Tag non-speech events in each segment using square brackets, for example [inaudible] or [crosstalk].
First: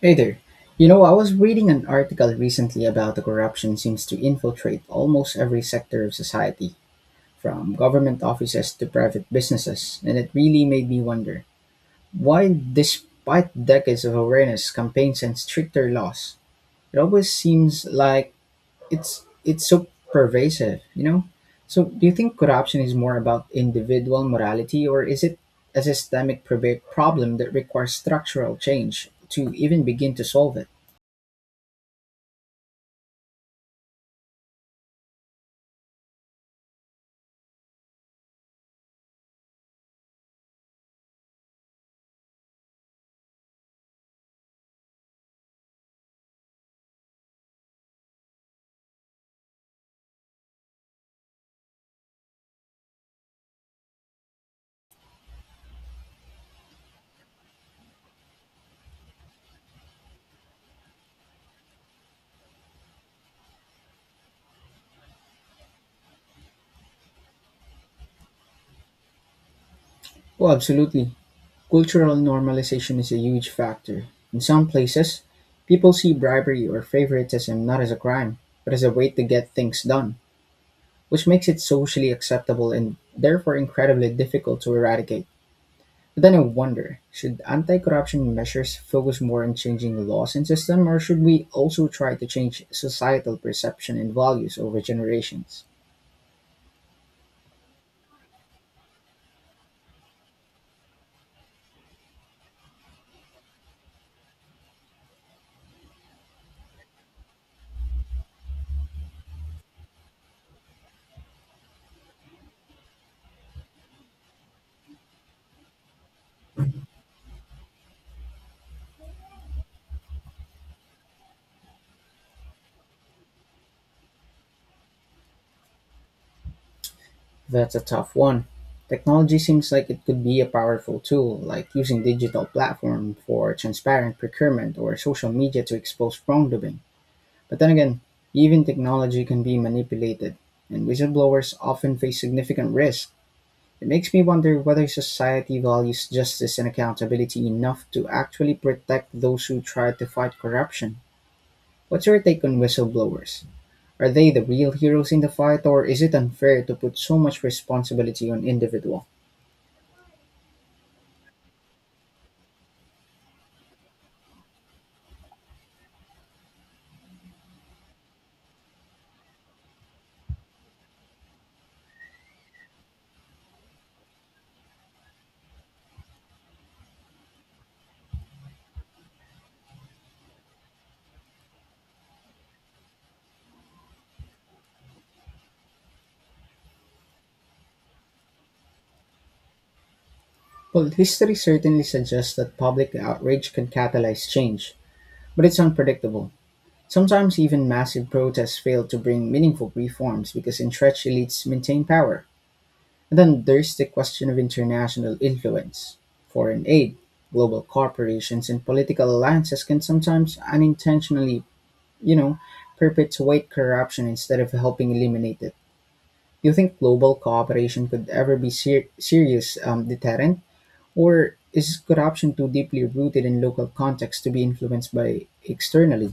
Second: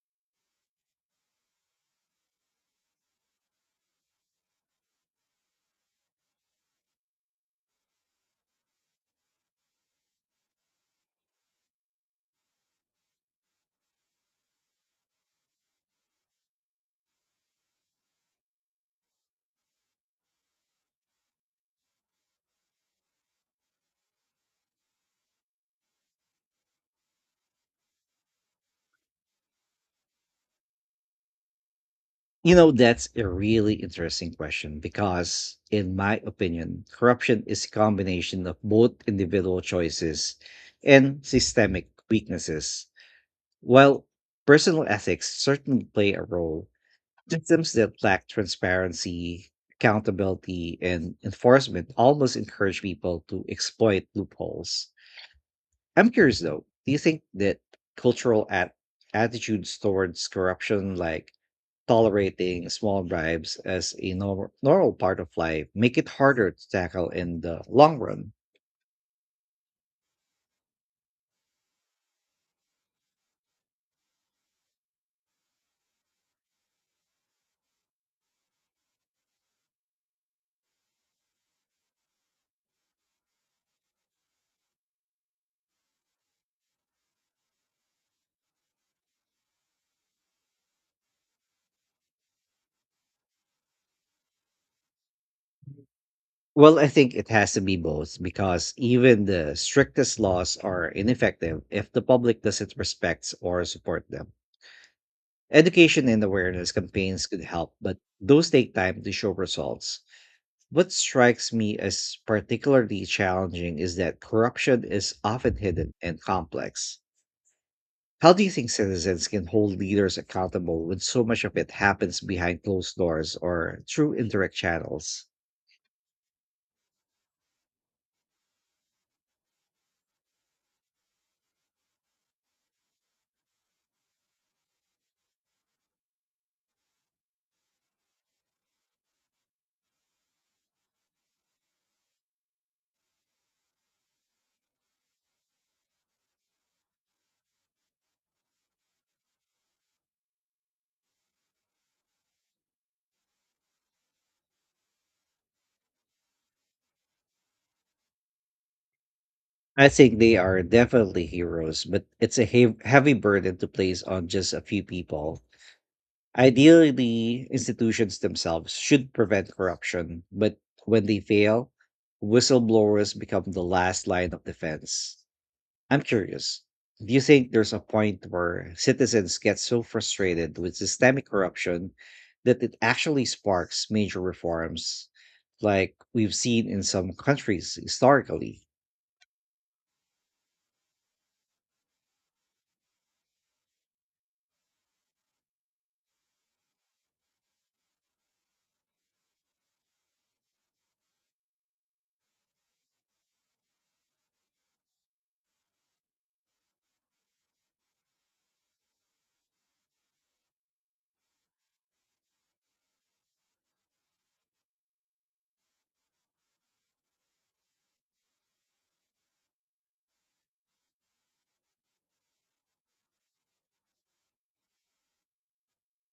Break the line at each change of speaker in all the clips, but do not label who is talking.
Hey there. You know, I was reading an article recently about the corruption seems to infiltrate almost every sector of society, from government offices to private businesses, and it really made me wonder why, despite decades of awareness, campaigns, and stricter laws, it always seems like it's so pervasive. You know, so do you think corruption is more about individual morality, or is it a systemic problem that requires structural change to even begin to solve it?
You know, that's a really interesting question because, in my opinion, corruption is a combination of both individual choices and systemic weaknesses. While personal ethics certainly play a role, systems that lack transparency, accountability, and enforcement almost encourage people to exploit loopholes. I'm curious though, do you think that cultural attitudes towards corruption, like tolerating small bribes as a normal part of life make it harder to tackle in the long run?
Oh, absolutely. Cultural normalization is a huge factor. In some places, people see bribery or favoritism not as a crime, but as a way to get things done, which makes it socially acceptable and therefore incredibly difficult to eradicate. But then I wonder, should anti corruption measures focus more on changing laws and system, or should we also try to change societal perception and values over generations?
Well, I think it has to be both because even the strictest laws are ineffective if the public doesn't respect or support them. Education and awareness campaigns could help, but those take time to show results. What strikes me as particularly challenging is that corruption is often hidden and complex. How do you think citizens can hold leaders accountable when so much of it happens behind closed doors or through indirect channels?
That's a tough one. Technology seems like it could be a powerful tool, like using digital platform for transparent procurement or social media to expose wrongdoing. But then again, even technology can be manipulated, and whistleblowers often face significant risk. It makes me wonder whether society values justice and accountability enough to actually protect those who try to fight corruption. What's your take on whistleblowers? Are they the real heroes in the fight, or is it unfair to put so much responsibility on individuals?
I think they are definitely heroes, but it's a heavy burden to place on just a few people. Ideally, institutions themselves should prevent corruption, but when they fail, whistleblowers become the last line of defense. I'm curious. Do you think there's a point where citizens get so frustrated with systemic corruption that it actually sparks major reforms like we've seen in some countries historically?
Well, history certainly suggests that public outrage can catalyze change, but it's unpredictable. Sometimes even massive protests fail to bring meaningful reforms because entrenched elites maintain power. And then there's the question of international influence. Foreign aid, global corporations, and political alliances can sometimes unintentionally, you know, perpetuate corruption instead of helping eliminate it. Do you think global cooperation could ever be serious deterrent? Or is corruption too deeply rooted in local context to be influenced by externally?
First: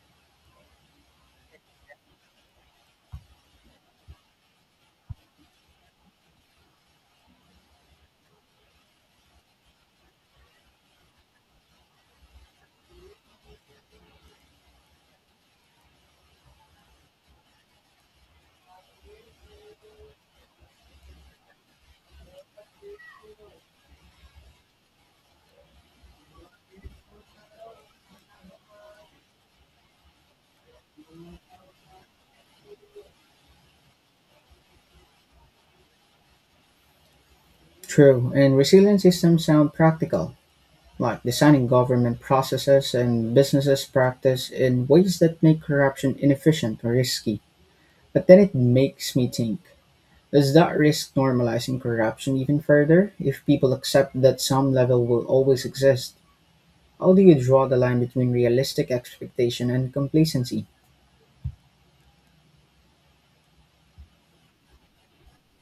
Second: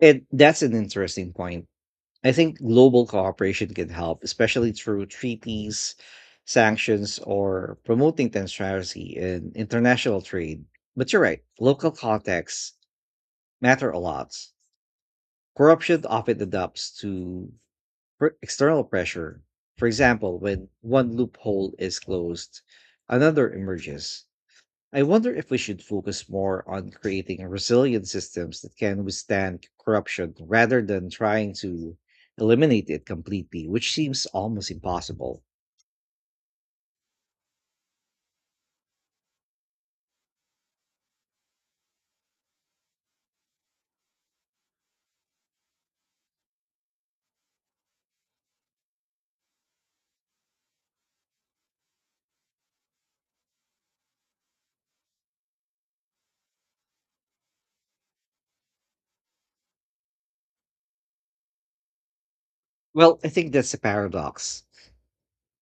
And that's an interesting point. I think global cooperation can help, especially through treaties, sanctions, or promoting transparency in international trade. But you're right, local contexts matter a lot. Corruption often adapts to external pressure. For example, when one loophole is closed, another emerges. I wonder if we should focus more on creating resilient systems that can withstand corruption rather than trying to eliminate it completely, which seems almost impossible.
True, and resilient systems sound practical, like designing government processes and businesses practice in ways that make corruption inefficient or risky. But then it makes me think, does that risk normalizing corruption even further if people accept that some level will always exist? How do you draw the line between realistic expectation and complacency?
Well, I think that's a paradox.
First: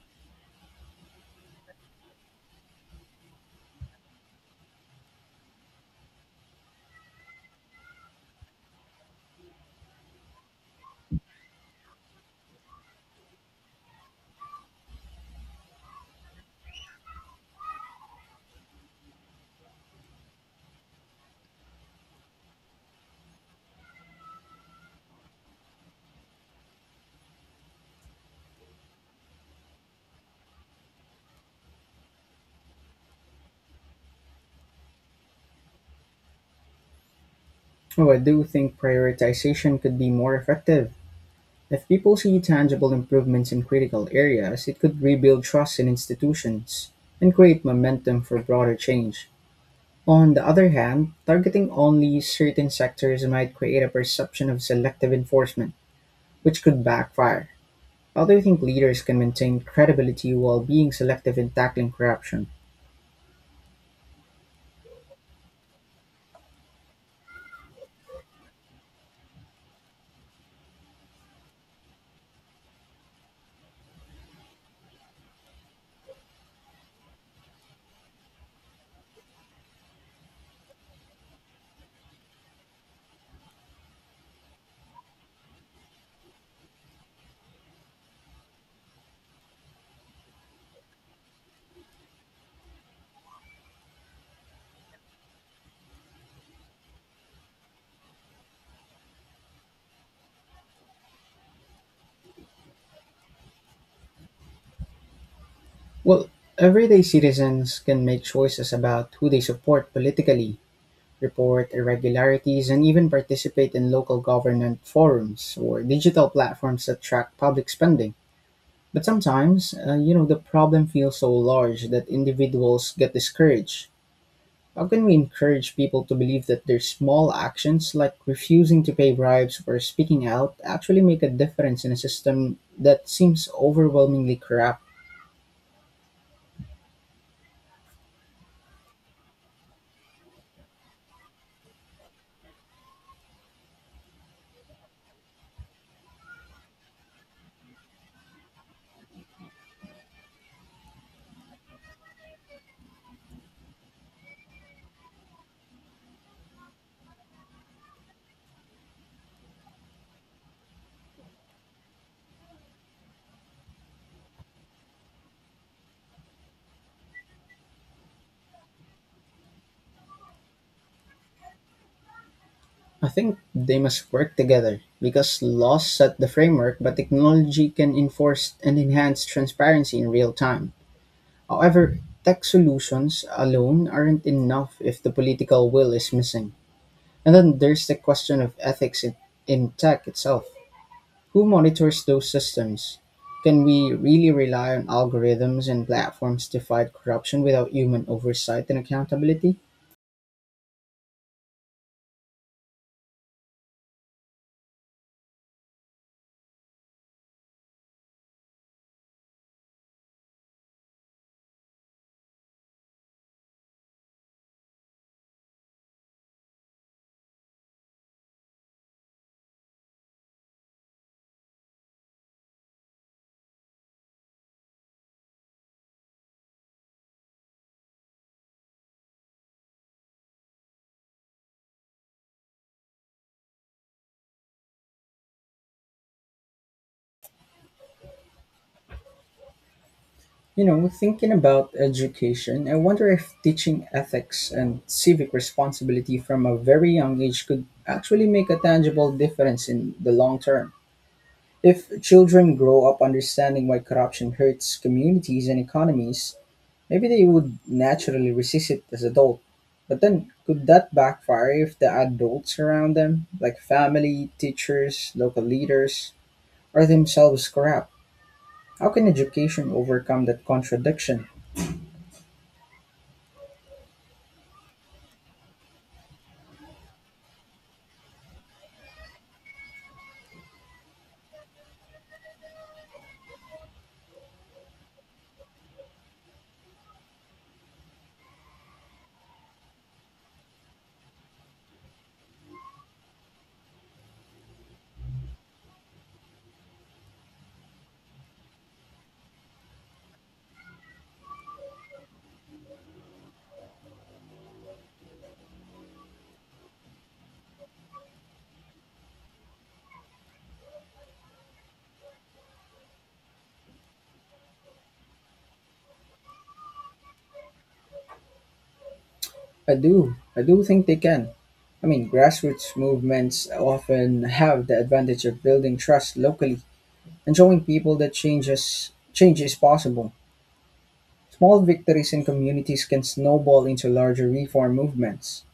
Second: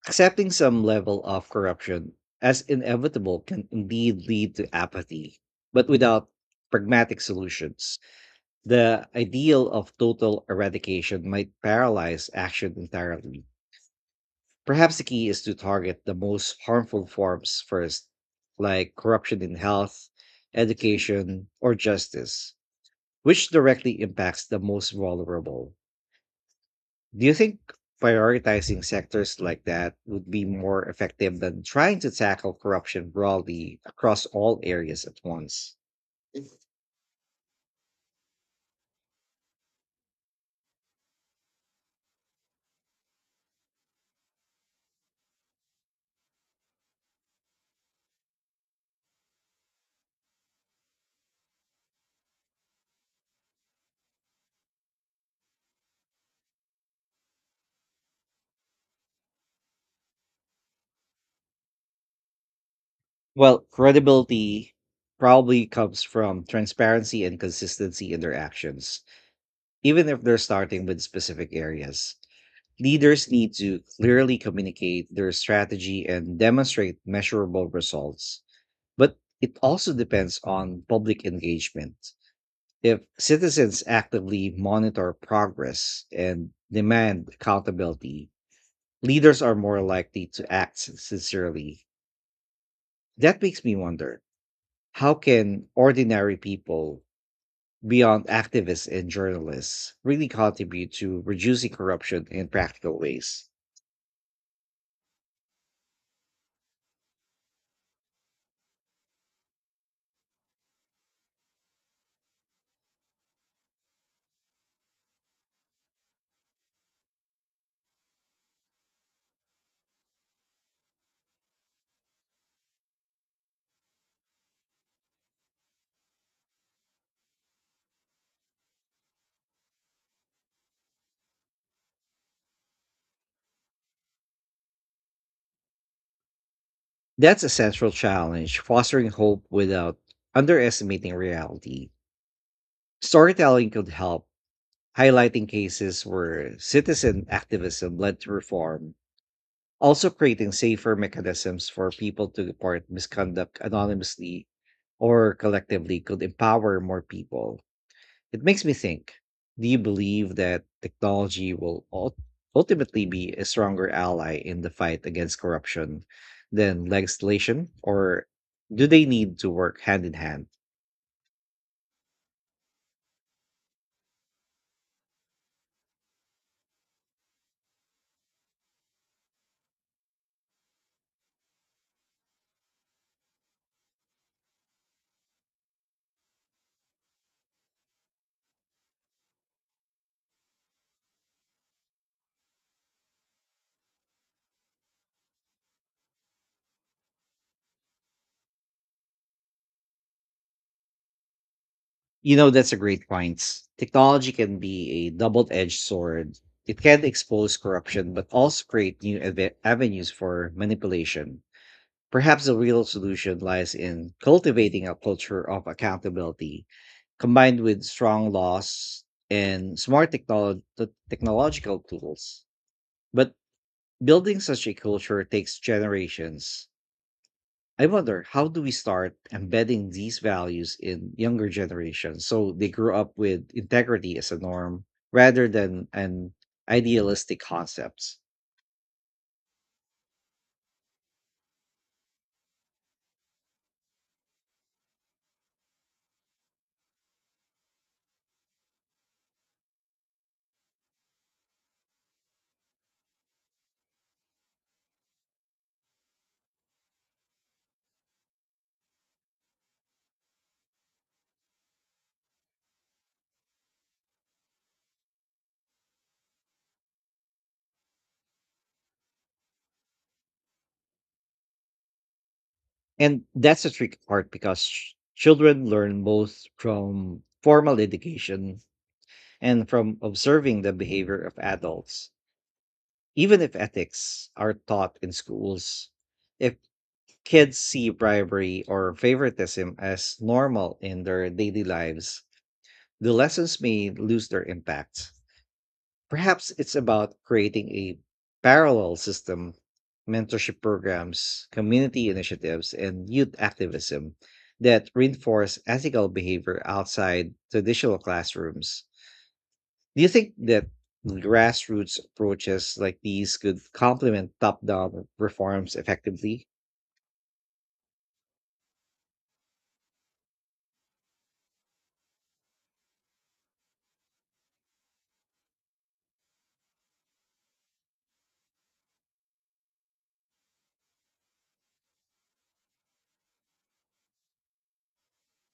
Accepting some level of corruption as inevitable can indeed lead to apathy, but without pragmatic solutions. The ideal of total eradication might paralyze action entirely. Perhaps the key is to target the most harmful forms first, like corruption in health, education, or justice, which directly impacts the most vulnerable. Do you think prioritizing sectors like that would be more effective than trying to tackle corruption broadly across all areas at once?
Oh, I do think prioritization could be more effective. If people see tangible improvements in critical areas, it could rebuild trust in institutions and create momentum for broader change. On the other hand, targeting only certain sectors might create a perception of selective enforcement, which could backfire. How do you think leaders can maintain credibility while being selective in tackling corruption?
Well, credibility probably comes from transparency and consistency in their actions, even if they're starting with specific areas. Leaders need to clearly communicate their strategy and demonstrate measurable results. But it also depends on public engagement. If citizens actively monitor progress and demand accountability, leaders are more likely to act sincerely. That makes me wonder. How can ordinary people, beyond activists and journalists, really contribute to reducing corruption in practical ways?
Well, everyday citizens can make choices about who they support politically, report irregularities, and even participate in local government forums or digital platforms that track public spending. But sometimes, you know, the problem feels so large that individuals get discouraged. How can we encourage people to believe that their small actions, like refusing to pay bribes or speaking out, actually make a difference in a system that seems overwhelmingly corrupt?
That's a central challenge, fostering hope without underestimating reality. Storytelling could help, highlighting cases where citizen activism led to reform, also creating safer mechanisms for people to report misconduct anonymously or collectively could empower more people. It makes me think, do you believe that technology will ultimately be a stronger ally in the fight against corruption than legislation, or do they need to work hand in hand?
I think they must work together, because laws set the framework, but technology can enforce and enhance transparency in real time. However, tech solutions alone aren't enough if the political will is missing. And then there's the question of ethics in tech itself. Who monitors those systems? Can we really rely on algorithms and platforms to fight corruption without human oversight and accountability?
You know, that's a great point. Technology can be a double edged sword. It can expose corruption, but also create new avenues for manipulation. Perhaps the real solution lies in cultivating a culture of accountability combined with strong laws and smart technological tools. But building such a culture takes generations. I wonder, how do we start embedding these values in younger generations so they grow up with integrity as a norm rather than an idealistic concepts?
You know, thinking about education, I wonder if teaching ethics and civic responsibility from a very young age could actually make a tangible difference in the long term. If children grow up understanding why corruption hurts communities and economies, maybe they would naturally resist it as adults. But then, could that backfire if the adults around them, like family, teachers, local leaders, are themselves corrupt? How can education overcome that contradiction?
And that's a tricky part because children learn both from formal education and from observing the behavior of adults. Even if ethics are taught in schools, if kids see bribery or favoritism as normal in their daily lives, the lessons may lose their impact. Perhaps it's about creating a parallel system, mentorship programs, community initiatives, and youth activism that reinforce ethical behavior outside traditional classrooms. Do you think that grassroots approaches like these could complement top down reforms effectively?
I do. I do think they can. I mean, grassroots movements often have the advantage of building trust locally and showing people that change is possible. Small victories in communities can snowball into larger reform movements.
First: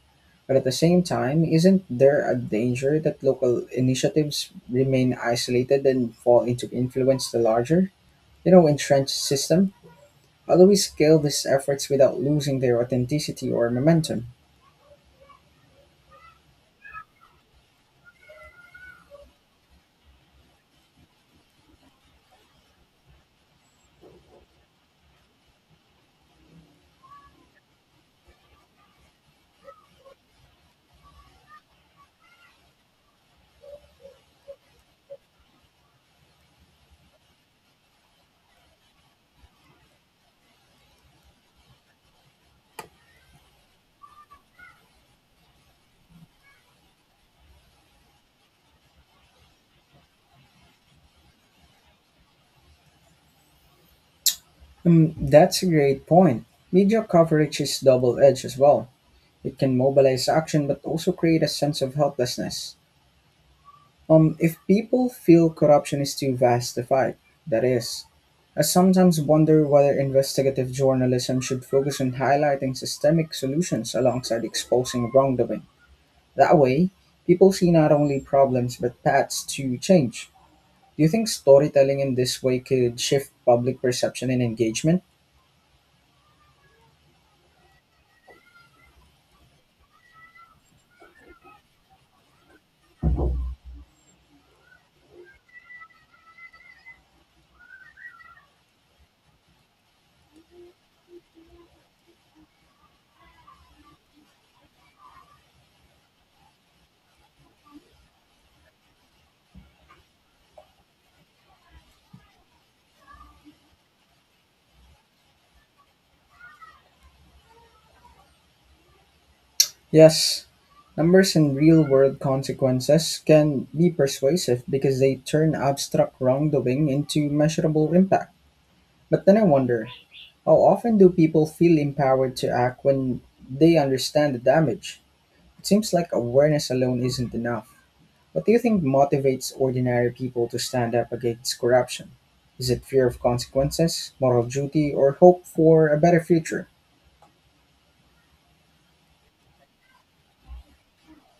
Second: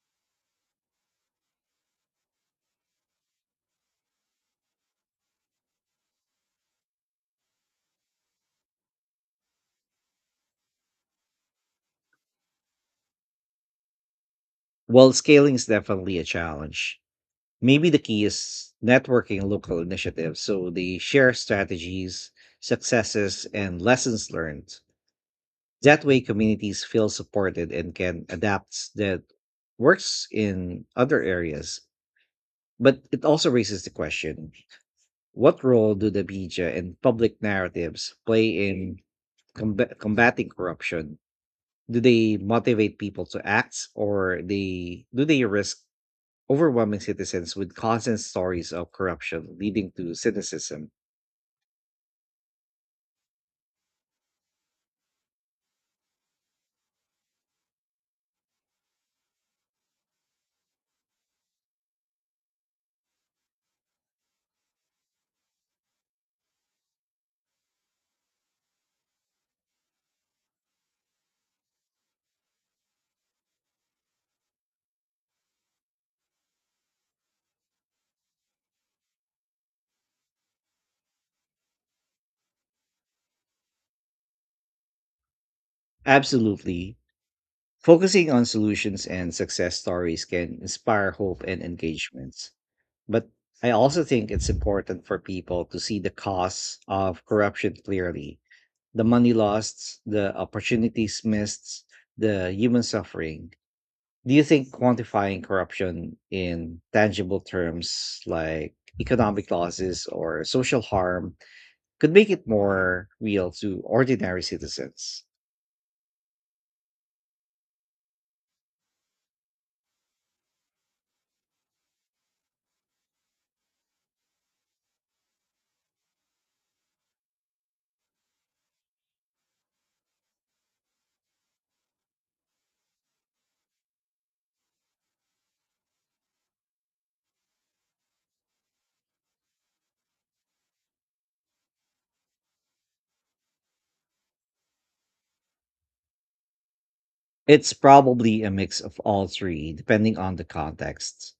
But at the same time, isn't there a danger that local initiatives remain isolated and fall into influence the larger, you know, entrenched system? How do we scale these efforts without losing their authenticity or momentum?
Well, scaling is definitely a challenge. Maybe the key is networking local initiatives so they share strategies, successes, and lessons learned. That way, communities feel supported and can adapt that works in other areas. But it also raises the question, what role do the media and public narratives play in combating corruption? Do they motivate people to act, or they risk overwhelming citizens with constant stories of corruption leading to cynicism?
That's a great point. Media coverage is double edged as well. It can mobilize action but also create a sense of helplessness. If people feel corruption is too vast to fight, that is. I sometimes wonder whether investigative journalism should focus on highlighting systemic solutions alongside exposing wrongdoing. That way, people see not only problems but paths to change. Do you think storytelling in this way could shift public perception and engagement?
Absolutely, focusing on solutions and success stories can inspire hope and engagements, but I also think it's important for people to see the costs of corruption clearly, the money lost, the opportunities missed, the human suffering. Do you think quantifying corruption in tangible terms like economic losses or social harm could make it more real to ordinary citizens?
Yes, numbers and real world consequences can be persuasive because they turn abstract wrongdoing into measurable impact. But then I wonder, how often do people feel empowered to act when they understand the damage? It seems like awareness alone isn't enough. What do you think motivates ordinary people to stand up against corruption? Is it fear of consequences, moral duty, or hope for a better future?
It's probably a mix of all three, depending on the context.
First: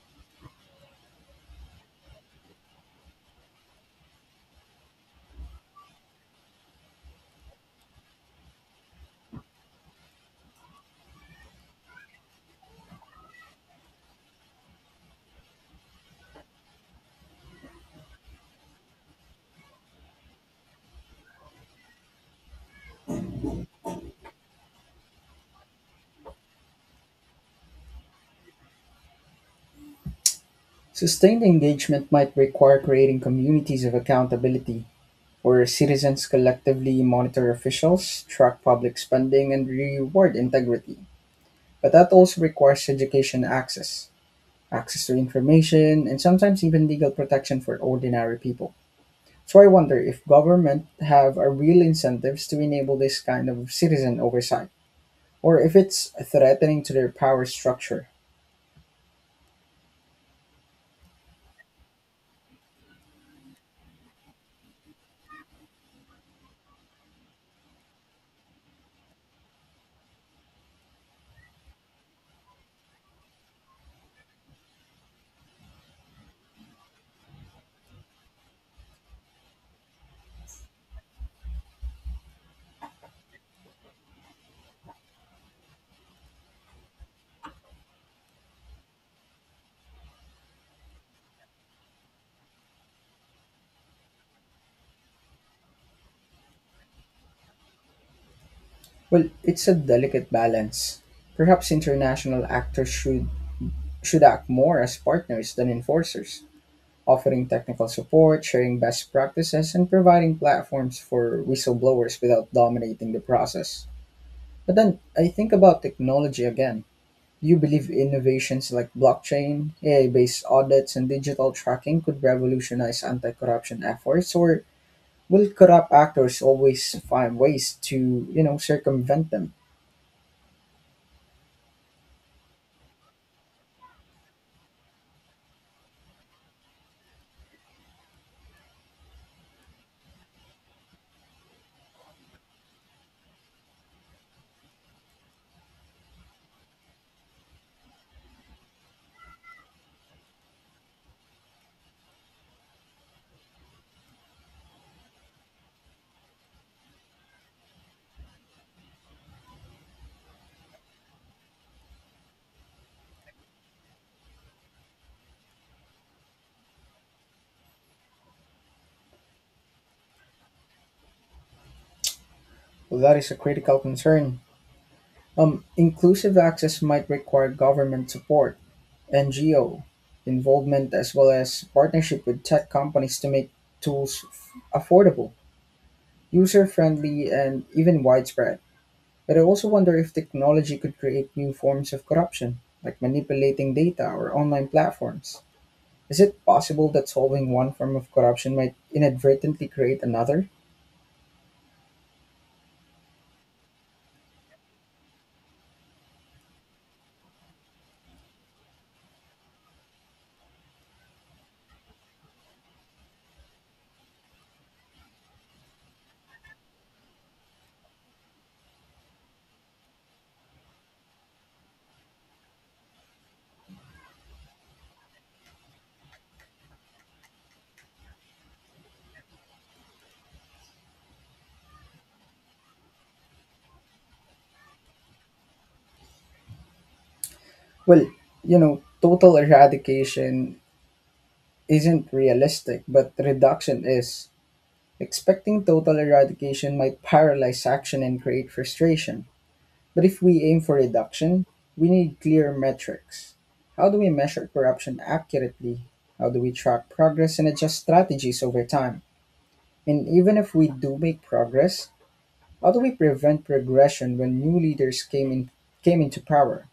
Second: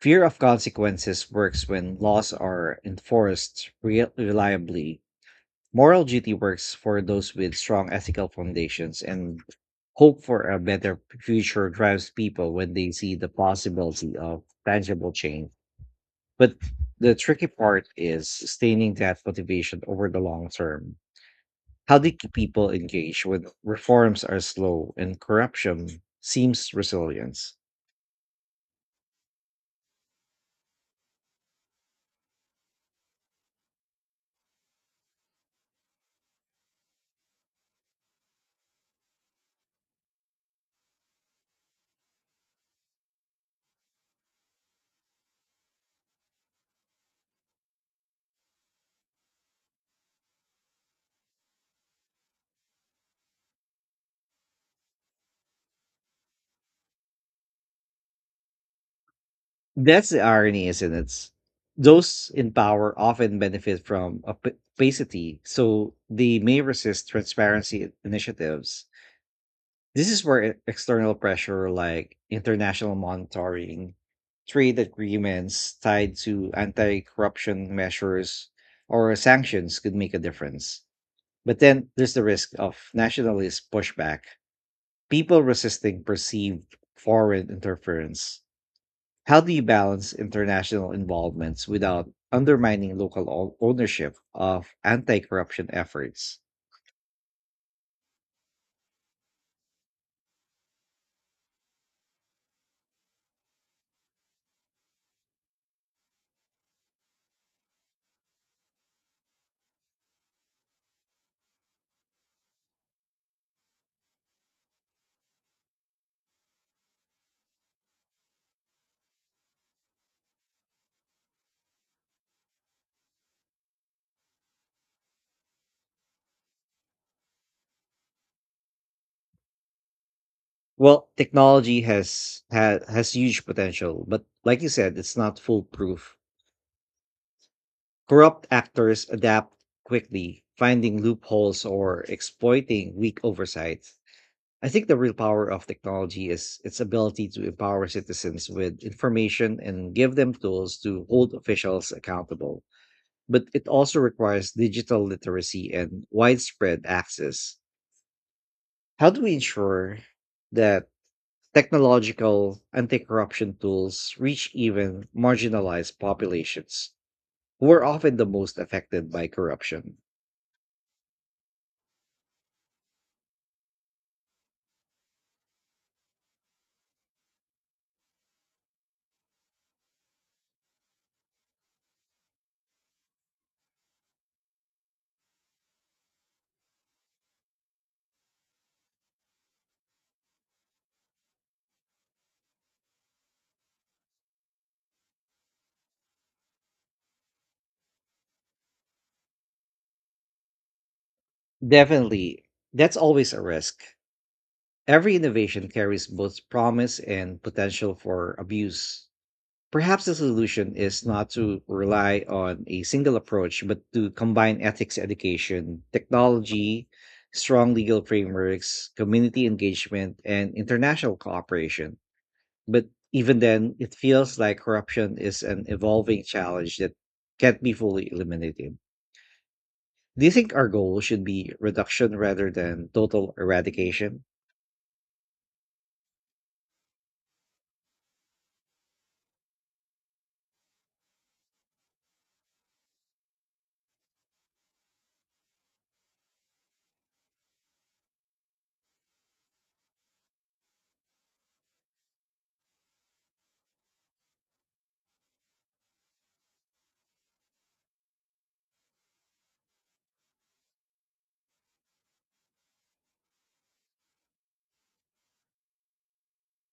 Fear of consequences works when laws are enforced reliably. Moral duty works for those with strong ethical foundations, and hope for a better future drives people when they see the possibility of tangible change. But the tricky part is sustaining that motivation over the long term. How do you keep people engaged when reforms are slow and corruption seems resilience?
Sustained engagement might require creating communities of accountability where citizens collectively monitor officials, track public spending, and reward integrity. But that also requires access to information, and sometimes even legal protection for ordinary people. So I wonder if government have a real incentives to enable this kind of citizen oversight, or if it's threatening to their power structure.
That's the irony, isn't it? Those in power often benefit from opacity, so they may resist transparency initiatives. This is where external pressure like international monitoring, trade agreements tied to anti corruption measures, or sanctions could make a difference. But then there's the risk of nationalist pushback, people resisting perceived foreign interference. How do you balance international involvements without undermining local ownership of anti corruption efforts?
Well, it's a delicate balance. Perhaps international actors should act more as partners than enforcers, offering technical support, sharing best practices, and providing platforms for whistleblowers without dominating the process. But then I think about technology again. Do you believe innovations like blockchain, AI based audits, and digital tracking could revolutionize anti corruption efforts, or will corrupt actors always find ways to, you know, circumvent them?
Well, technology has huge potential, but like you said, it's not foolproof. Corrupt actors adapt quickly, finding loopholes or exploiting weak oversight. I think the real power of technology is its ability to empower citizens with information and give them tools to hold officials accountable. But it also requires digital literacy and widespread access. How do we ensure that technological anti-corruption tools reach even marginalized populations who are often the most affected by corruption?
Well, that is a critical concern. Inclusive access might require government support, NGO involvement as well as partnership with tech companies to make tools affordable, user friendly, and even widespread. But I also wonder if technology could create new forms of corruption, like manipulating data or online platforms. Is it possible that solving one form of corruption might inadvertently create another?
Definitely, that's always a risk. Every innovation carries both promise and potential for abuse. Perhaps the solution is not to rely on a single approach, but to combine ethics education, technology, strong legal frameworks, community engagement, and international cooperation. But even then, it feels like corruption is an evolving challenge that can't be fully eliminated. Do you think our goal should be reduction rather than total eradication?
Well, you know, total eradication isn't realistic, but reduction is. Expecting total eradication might paralyze action and create frustration. But if we aim for reduction, we need clear metrics. How do we measure corruption accurately? How do we track progress and adjust strategies over time? And even if we do make progress, how do we prevent regression when new leaders came into power?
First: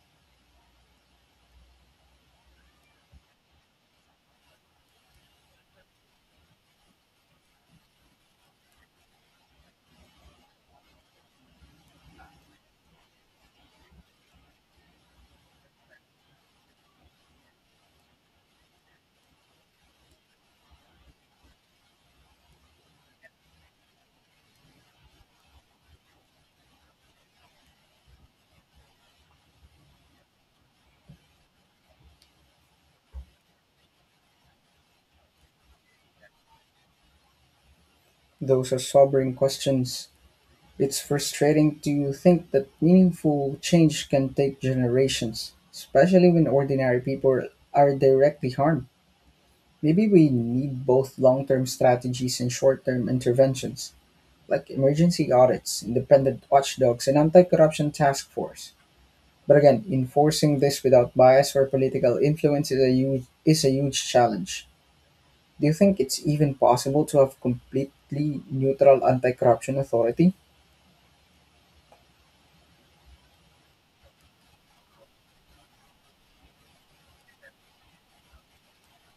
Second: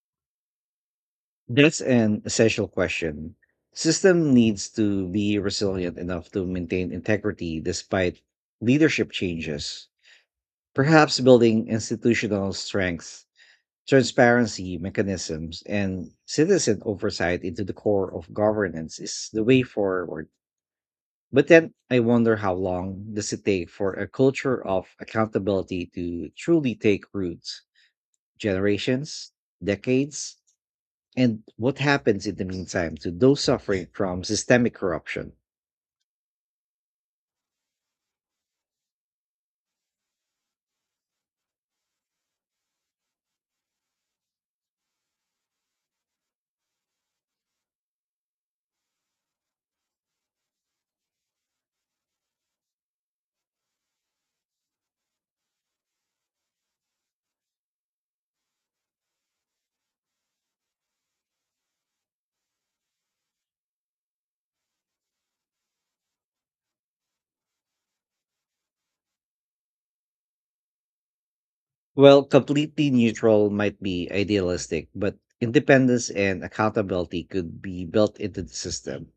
That's an essential question. System needs to be resilient enough to maintain integrity despite leadership changes. Perhaps building institutional strength, transparency mechanisms, and citizen oversight into the core of governance is the way forward. But then I wonder, how long does it take for a culture of accountability to truly take root? Generations, decades, and what happens in the meantime to those suffering from systemic corruption?
Those are sobering questions. It's frustrating to think that meaningful change can take generations, especially when ordinary people are directly harmed. Maybe we need both long term strategies and short term interventions, like emergency audits, independent watchdogs, and anti corruption task force. But again, enforcing this without bias or political influence is a huge challenge. Do you think it's even possible to have completely neutral anti corruption authority?
Well, completely neutral might be idealistic, but independence and accountability could be built into the system.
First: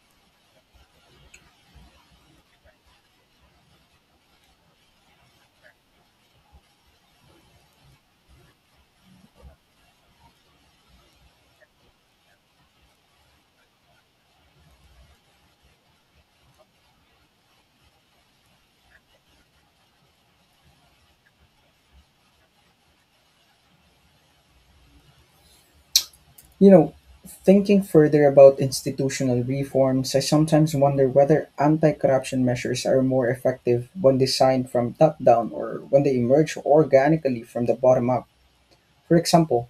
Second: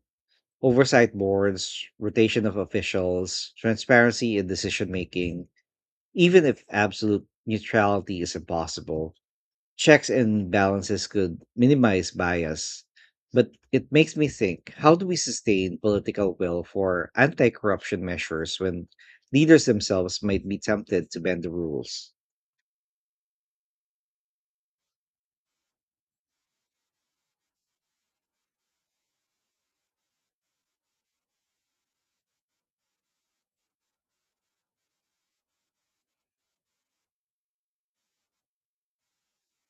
Oversight boards, rotation of officials, transparency in decision making, even if absolute neutrality is impossible. Checks and balances could minimize bias, but it makes me think, how do we sustain political will for anti corruption measures when leaders themselves might be tempted to bend the rules?
You know, thinking further about institutional reforms, I sometimes wonder whether anti corruption measures are more effective when designed from top down or when they emerge organically from the bottom up. For example,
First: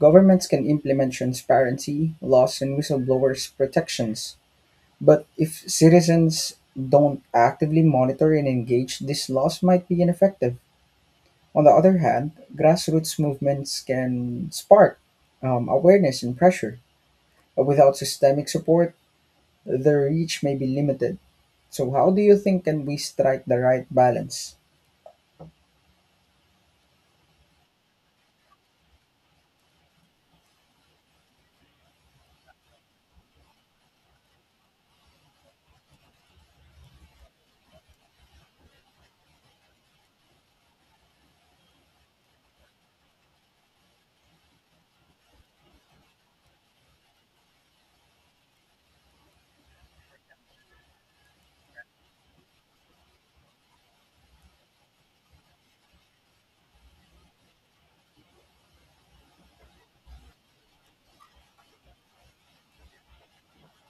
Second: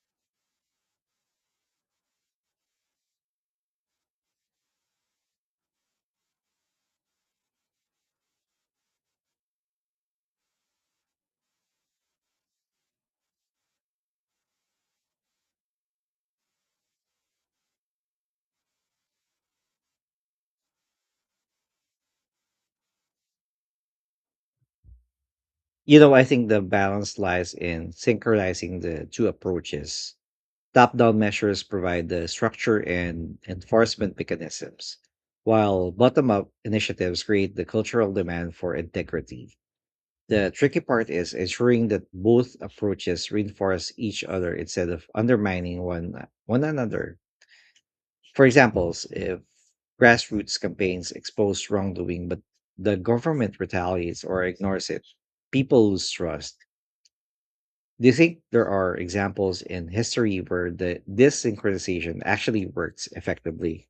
governments can implement transparency, laws, and whistleblowers' protections, but if citizens don't actively monitor and engage, these laws might be ineffective. On the other hand, grassroots movements can spark awareness and pressure. Without systemic support, their reach may be limited. So how do you think can we strike the right balance?
You know, I think the balance lies in synchronizing the two approaches. Top down measures provide the structure and enforcement mechanisms, while bottom up initiatives create the cultural demand for integrity. The tricky part is ensuring that both approaches reinforce each other instead of undermining one another. For examples, if grassroots campaigns expose wrongdoing but the government retaliates or ignores it, people lose trust. Do you think there are examples in history where the this synchronization actually works effectively?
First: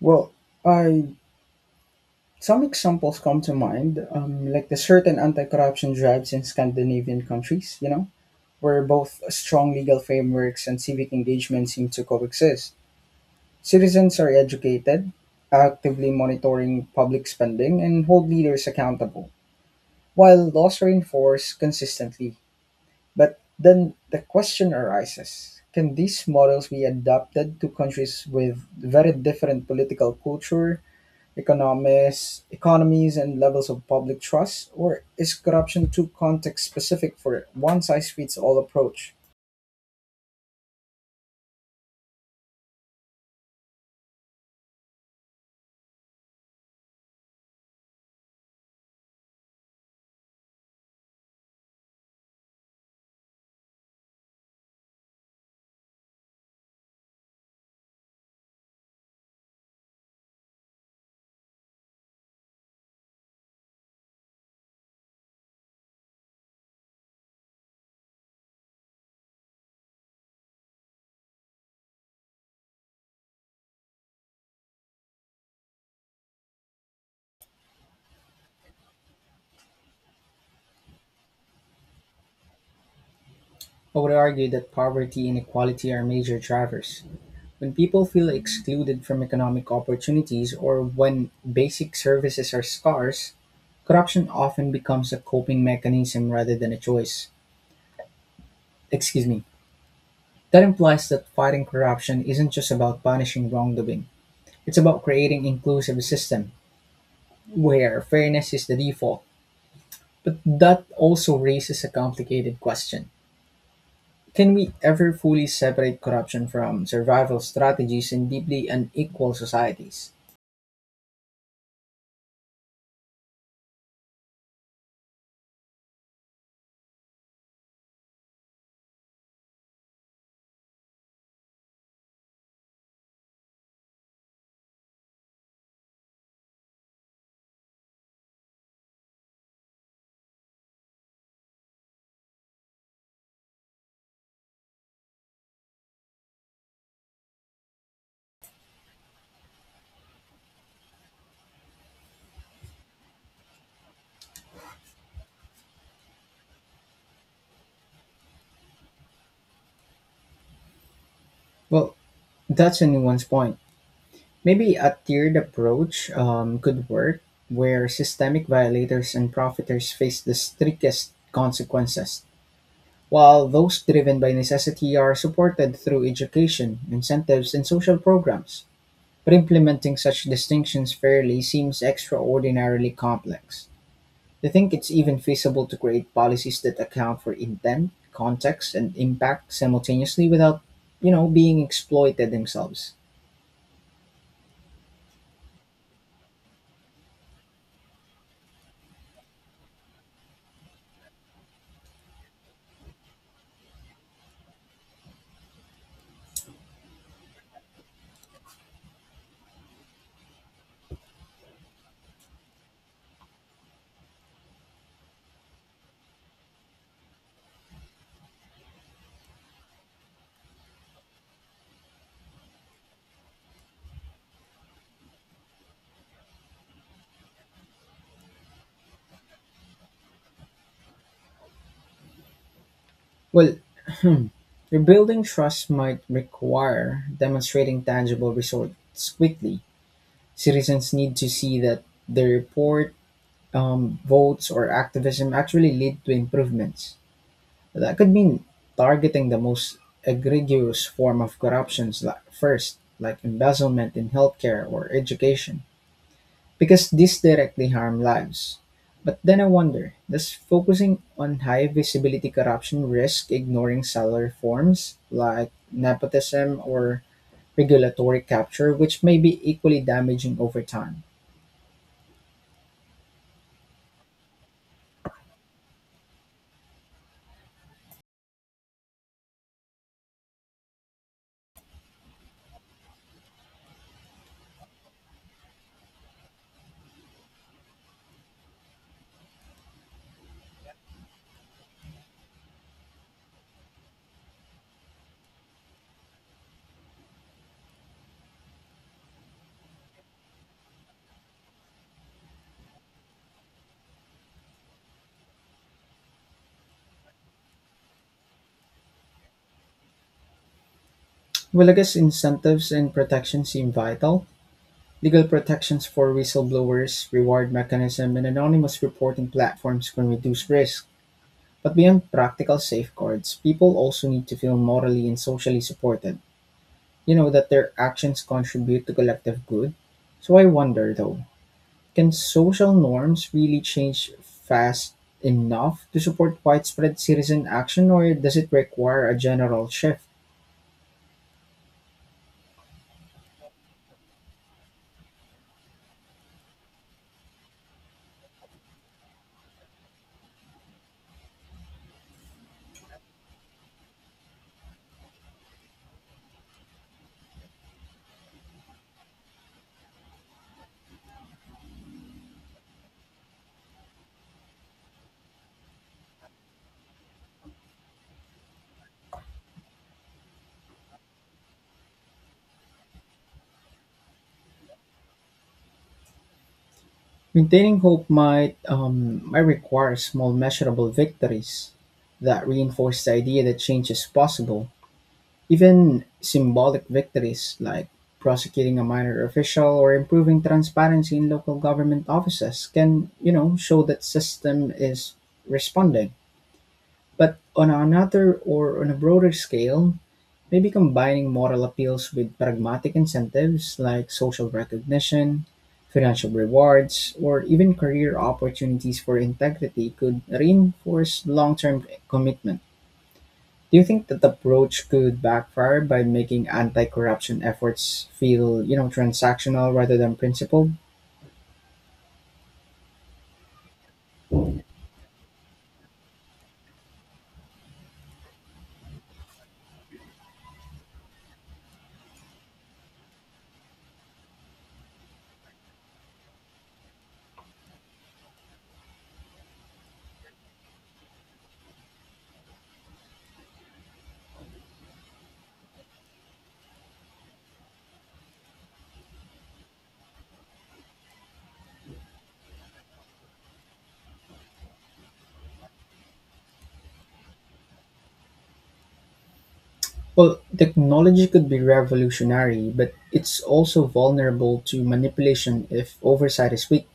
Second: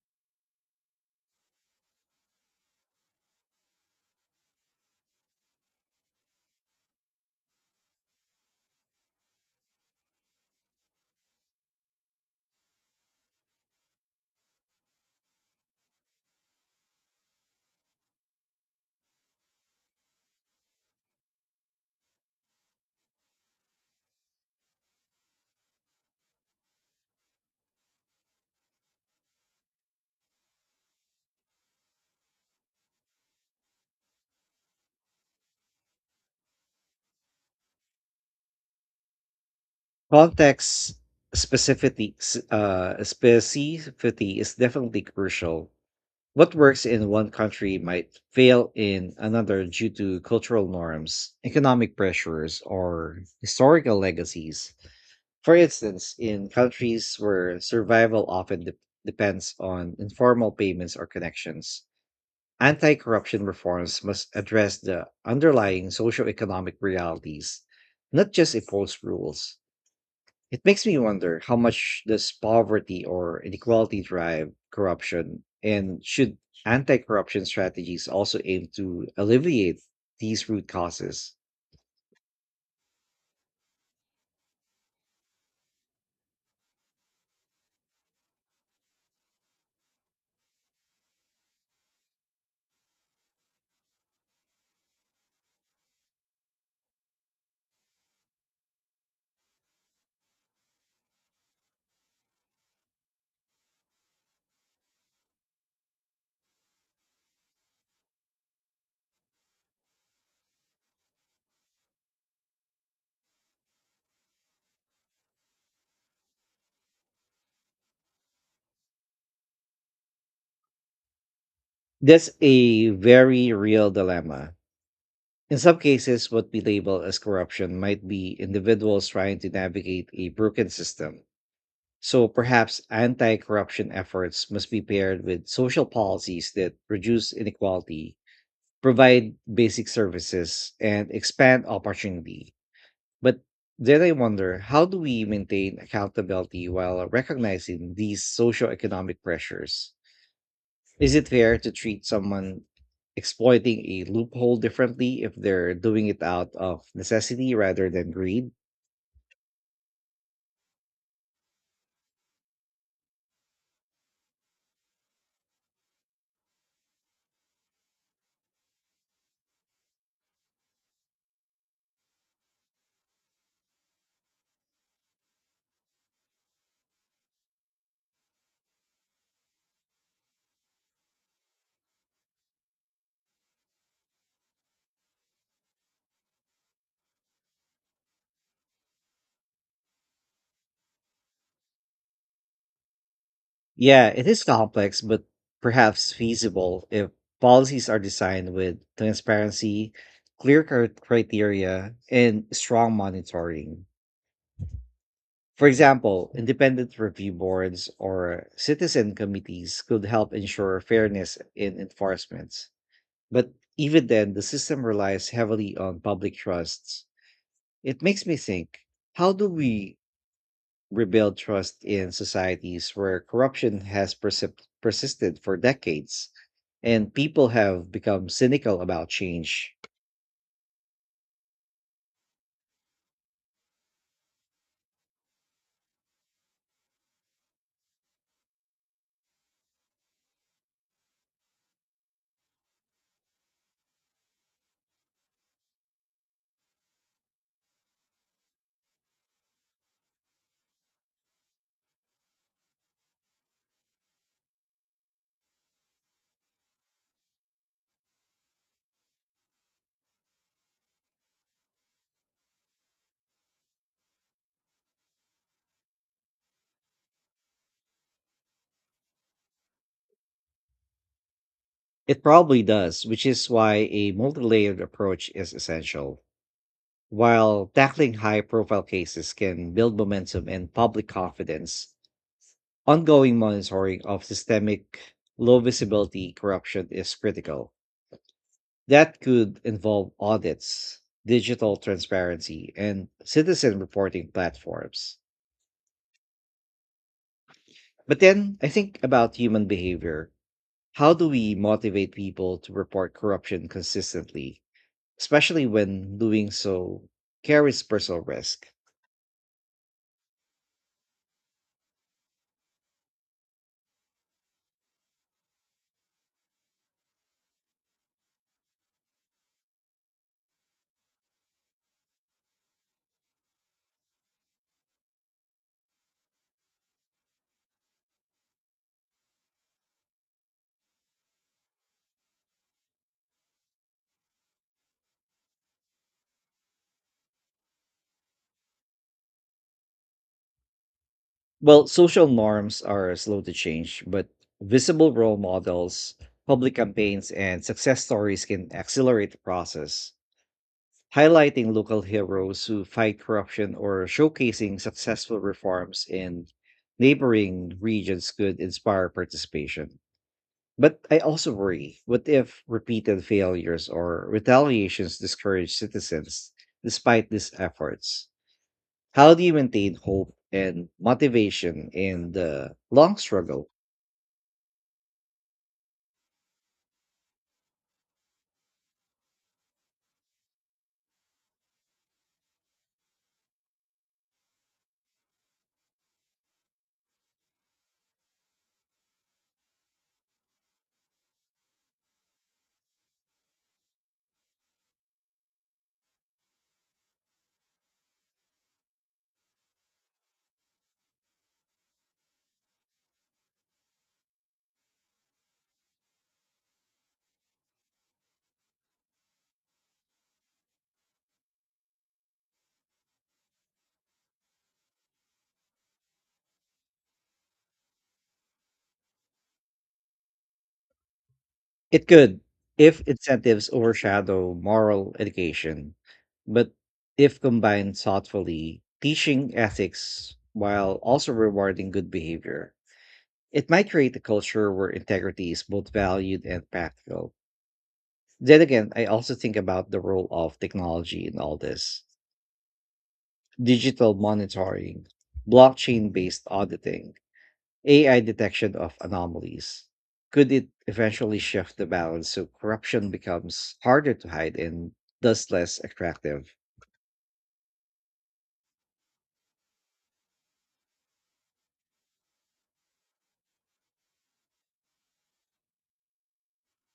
Well, I Some examples come to mind, like the certain anti-corruption drives in Scandinavian countries, you know, where both strong legal frameworks and civic engagement seem to coexist. Citizens are educated, actively monitoring public spending, and hold leaders accountable, while laws are enforced consistently. But then the question arises, can these models be adapted to countries with very different political culture, economies, and levels of public trust? Or is corruption too context specific for one size fits all approach?
Context specificity is definitely crucial. What works in one country might fail in another due to cultural norms, economic pressures, or historical legacies. For instance, in countries where survival often depends on informal payments or connections, anti corruption reforms must address the underlying socio-economic realities, not just impose rules. It makes me wonder, how much does poverty or inequality drive corruption, and should anti-corruption strategies also aim to alleviate these root causes?
I would argue that poverty and inequality are major drivers. When people feel excluded from economic opportunities or when basic services are scarce, corruption often becomes a coping mechanism rather than a choice. Excuse me. That implies that fighting corruption isn't just about punishing wrongdoing. It's about creating inclusive system where fairness is the default. But that also raises a complicated question. Can we ever fully separate corruption from survival strategies in deeply unequal societies?
That's a very real dilemma. In some cases, what we label as corruption might be individuals trying to navigate a broken system. So perhaps anti corruption efforts must be paired with social policies that reduce inequality, provide basic services, and expand opportunity. But then I wonder, how do we maintain accountability while recognizing these socioeconomic pressures? Is it fair to treat someone exploiting a loophole differently if they're doing it out of necessity rather than greed?
Well, that's a nuanced point. Maybe a tiered approach could work, where systemic violators and profiteers face the strictest consequences while those driven by necessity are supported through education, incentives, and social programs. But implementing such distinctions fairly seems extraordinarily complex. Do you think it's even feasible to create policies that account for intent, context, and impact simultaneously without, you know, being exploited themselves?
Yeah, it is complex, but perhaps feasible if policies are designed with transparency, clear criteria, and strong monitoring. For example, independent review boards or citizen committees could help ensure fairness in enforcement. But even then, the system relies heavily on public trusts. It makes me think, how do we rebuild trust in societies where corruption has persisted for decades and people have become cynical about change?
Well, [clears throat] rebuilding trust might require demonstrating tangible results quickly. Citizens need to see that the report votes or activism actually lead to improvements. That could mean targeting the most egregious form of corruptions first, like embezzlement in healthcare or education, because these directly harm lives. But then I wonder, does focusing on high visibility corruption risk ignoring salary reforms like nepotism or regulatory capture, which may be equally damaging over time?
It probably does, which is why a multi layered approach is essential. While tackling high profile cases can build momentum and public confidence, ongoing monitoring of systemic low visibility corruption is critical. That could involve audits, digital transparency, and citizen reporting platforms. But then I think about human behavior. How do we motivate people to report corruption consistently, especially when doing so carries personal risk?
Well, I guess incentives and protection seem vital. Legal protections for whistleblowers, reward mechanisms, and anonymous reporting platforms can reduce risk, but beyond practical safeguards, people also need to feel morally and socially supported. You know that their actions contribute to collective good. So I wonder though, can social norms really change fast enough to support widespread citizen action, or does it require a general shift?
Well, social norms are slow to change, but visible role models, public campaigns, and success stories can accelerate the process. Highlighting local heroes who fight corruption or showcasing successful reforms in neighboring regions could inspire participation. But I also worry, what if repeated failures or retaliations discourage citizens despite these efforts? How do you maintain hope and motivation in the long struggle?
Maintaining hope might, might require small, measurable victories that reinforce the idea that change is possible. Even symbolic victories like prosecuting a minor official or improving transparency in local government offices can, you know, show that system is responding. But on another or on a broader scale, maybe combining moral appeals with pragmatic incentives like social recognition, financial rewards, or even career opportunities for integrity could reinforce long term commitment. Do you think that approach could backfire by making anti-corruption efforts feel, you know, transactional rather than principled?
It could, if incentives overshadow moral education, but if combined thoughtfully, teaching ethics while also rewarding good behavior, it might create a culture where integrity is both valued and practical. Then again, I also think about the role of technology in all this, digital monitoring, blockchain based auditing, AI detection of anomalies. Could it eventually shift the balance so corruption becomes harder to hide and thus less attractive?
Well, technology could be revolutionary, but it's also vulnerable to manipulation if oversight is weak.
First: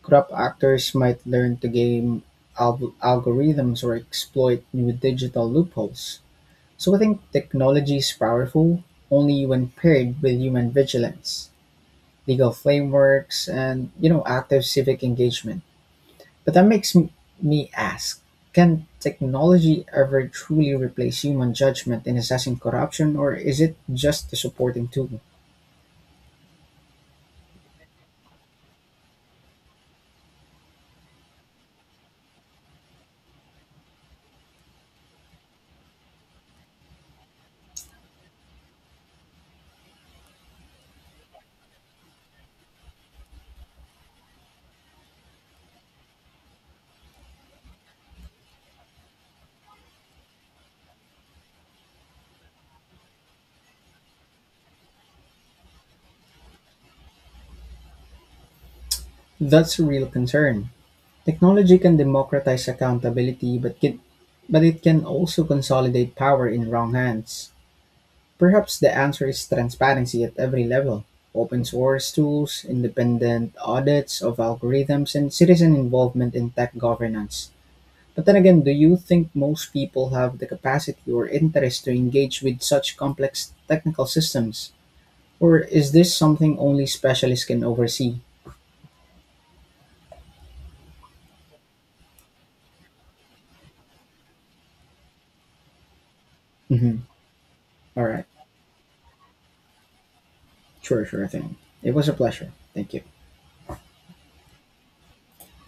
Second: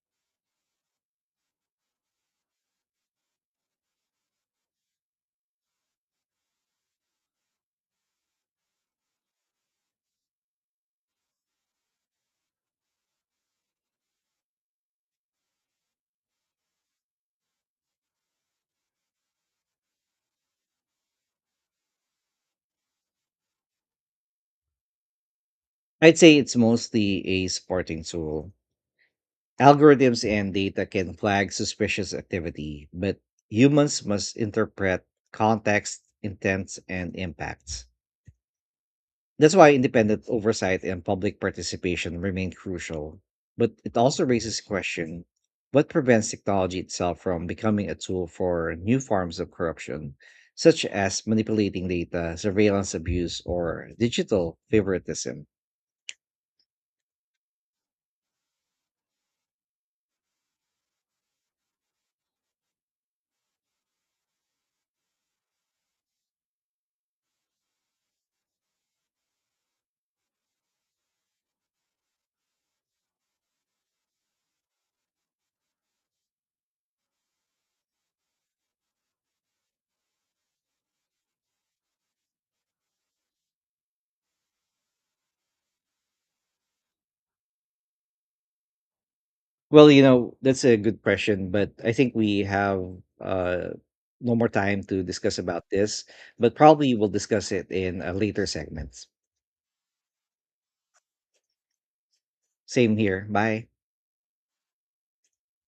Crop actors might learn to game algorithms or exploit new digital loopholes. So I think technology is powerful only when paired with human vigilance, legal frameworks, and you know active civic engagement. But that makes me ask: can technology ever truly replace human judgment in assessing corruption, or is it just a supporting tool?
I'd say it's mostly a supporting tool. Algorithms and data can flag suspicious activity, but humans must interpret context, intents, and impacts. That's why independent oversight and public participation remain crucial. But it also raises question, what prevents technology itself from becoming a tool for new forms of corruption, such as manipulating data, surveillance abuse, or digital favoritism?
That's a real concern. Technology can democratize accountability, but it can also consolidate power in wrong hands. Perhaps the answer is transparency at every level. Open source tools, independent audits of algorithms, and citizen involvement in tech governance. But then again, do you think most people have the capacity or interest to engage with such complex technical systems? Or is this something only specialists can oversee?
Well, you know, that's a good question, but I think we have uh, no more time to discuss about this, but probably
Mhm.
we'll discuss it in
All
a
right.
later segment.
Sure, sure thing. It was a pleasure. Thank
Same
you.
here. Bye.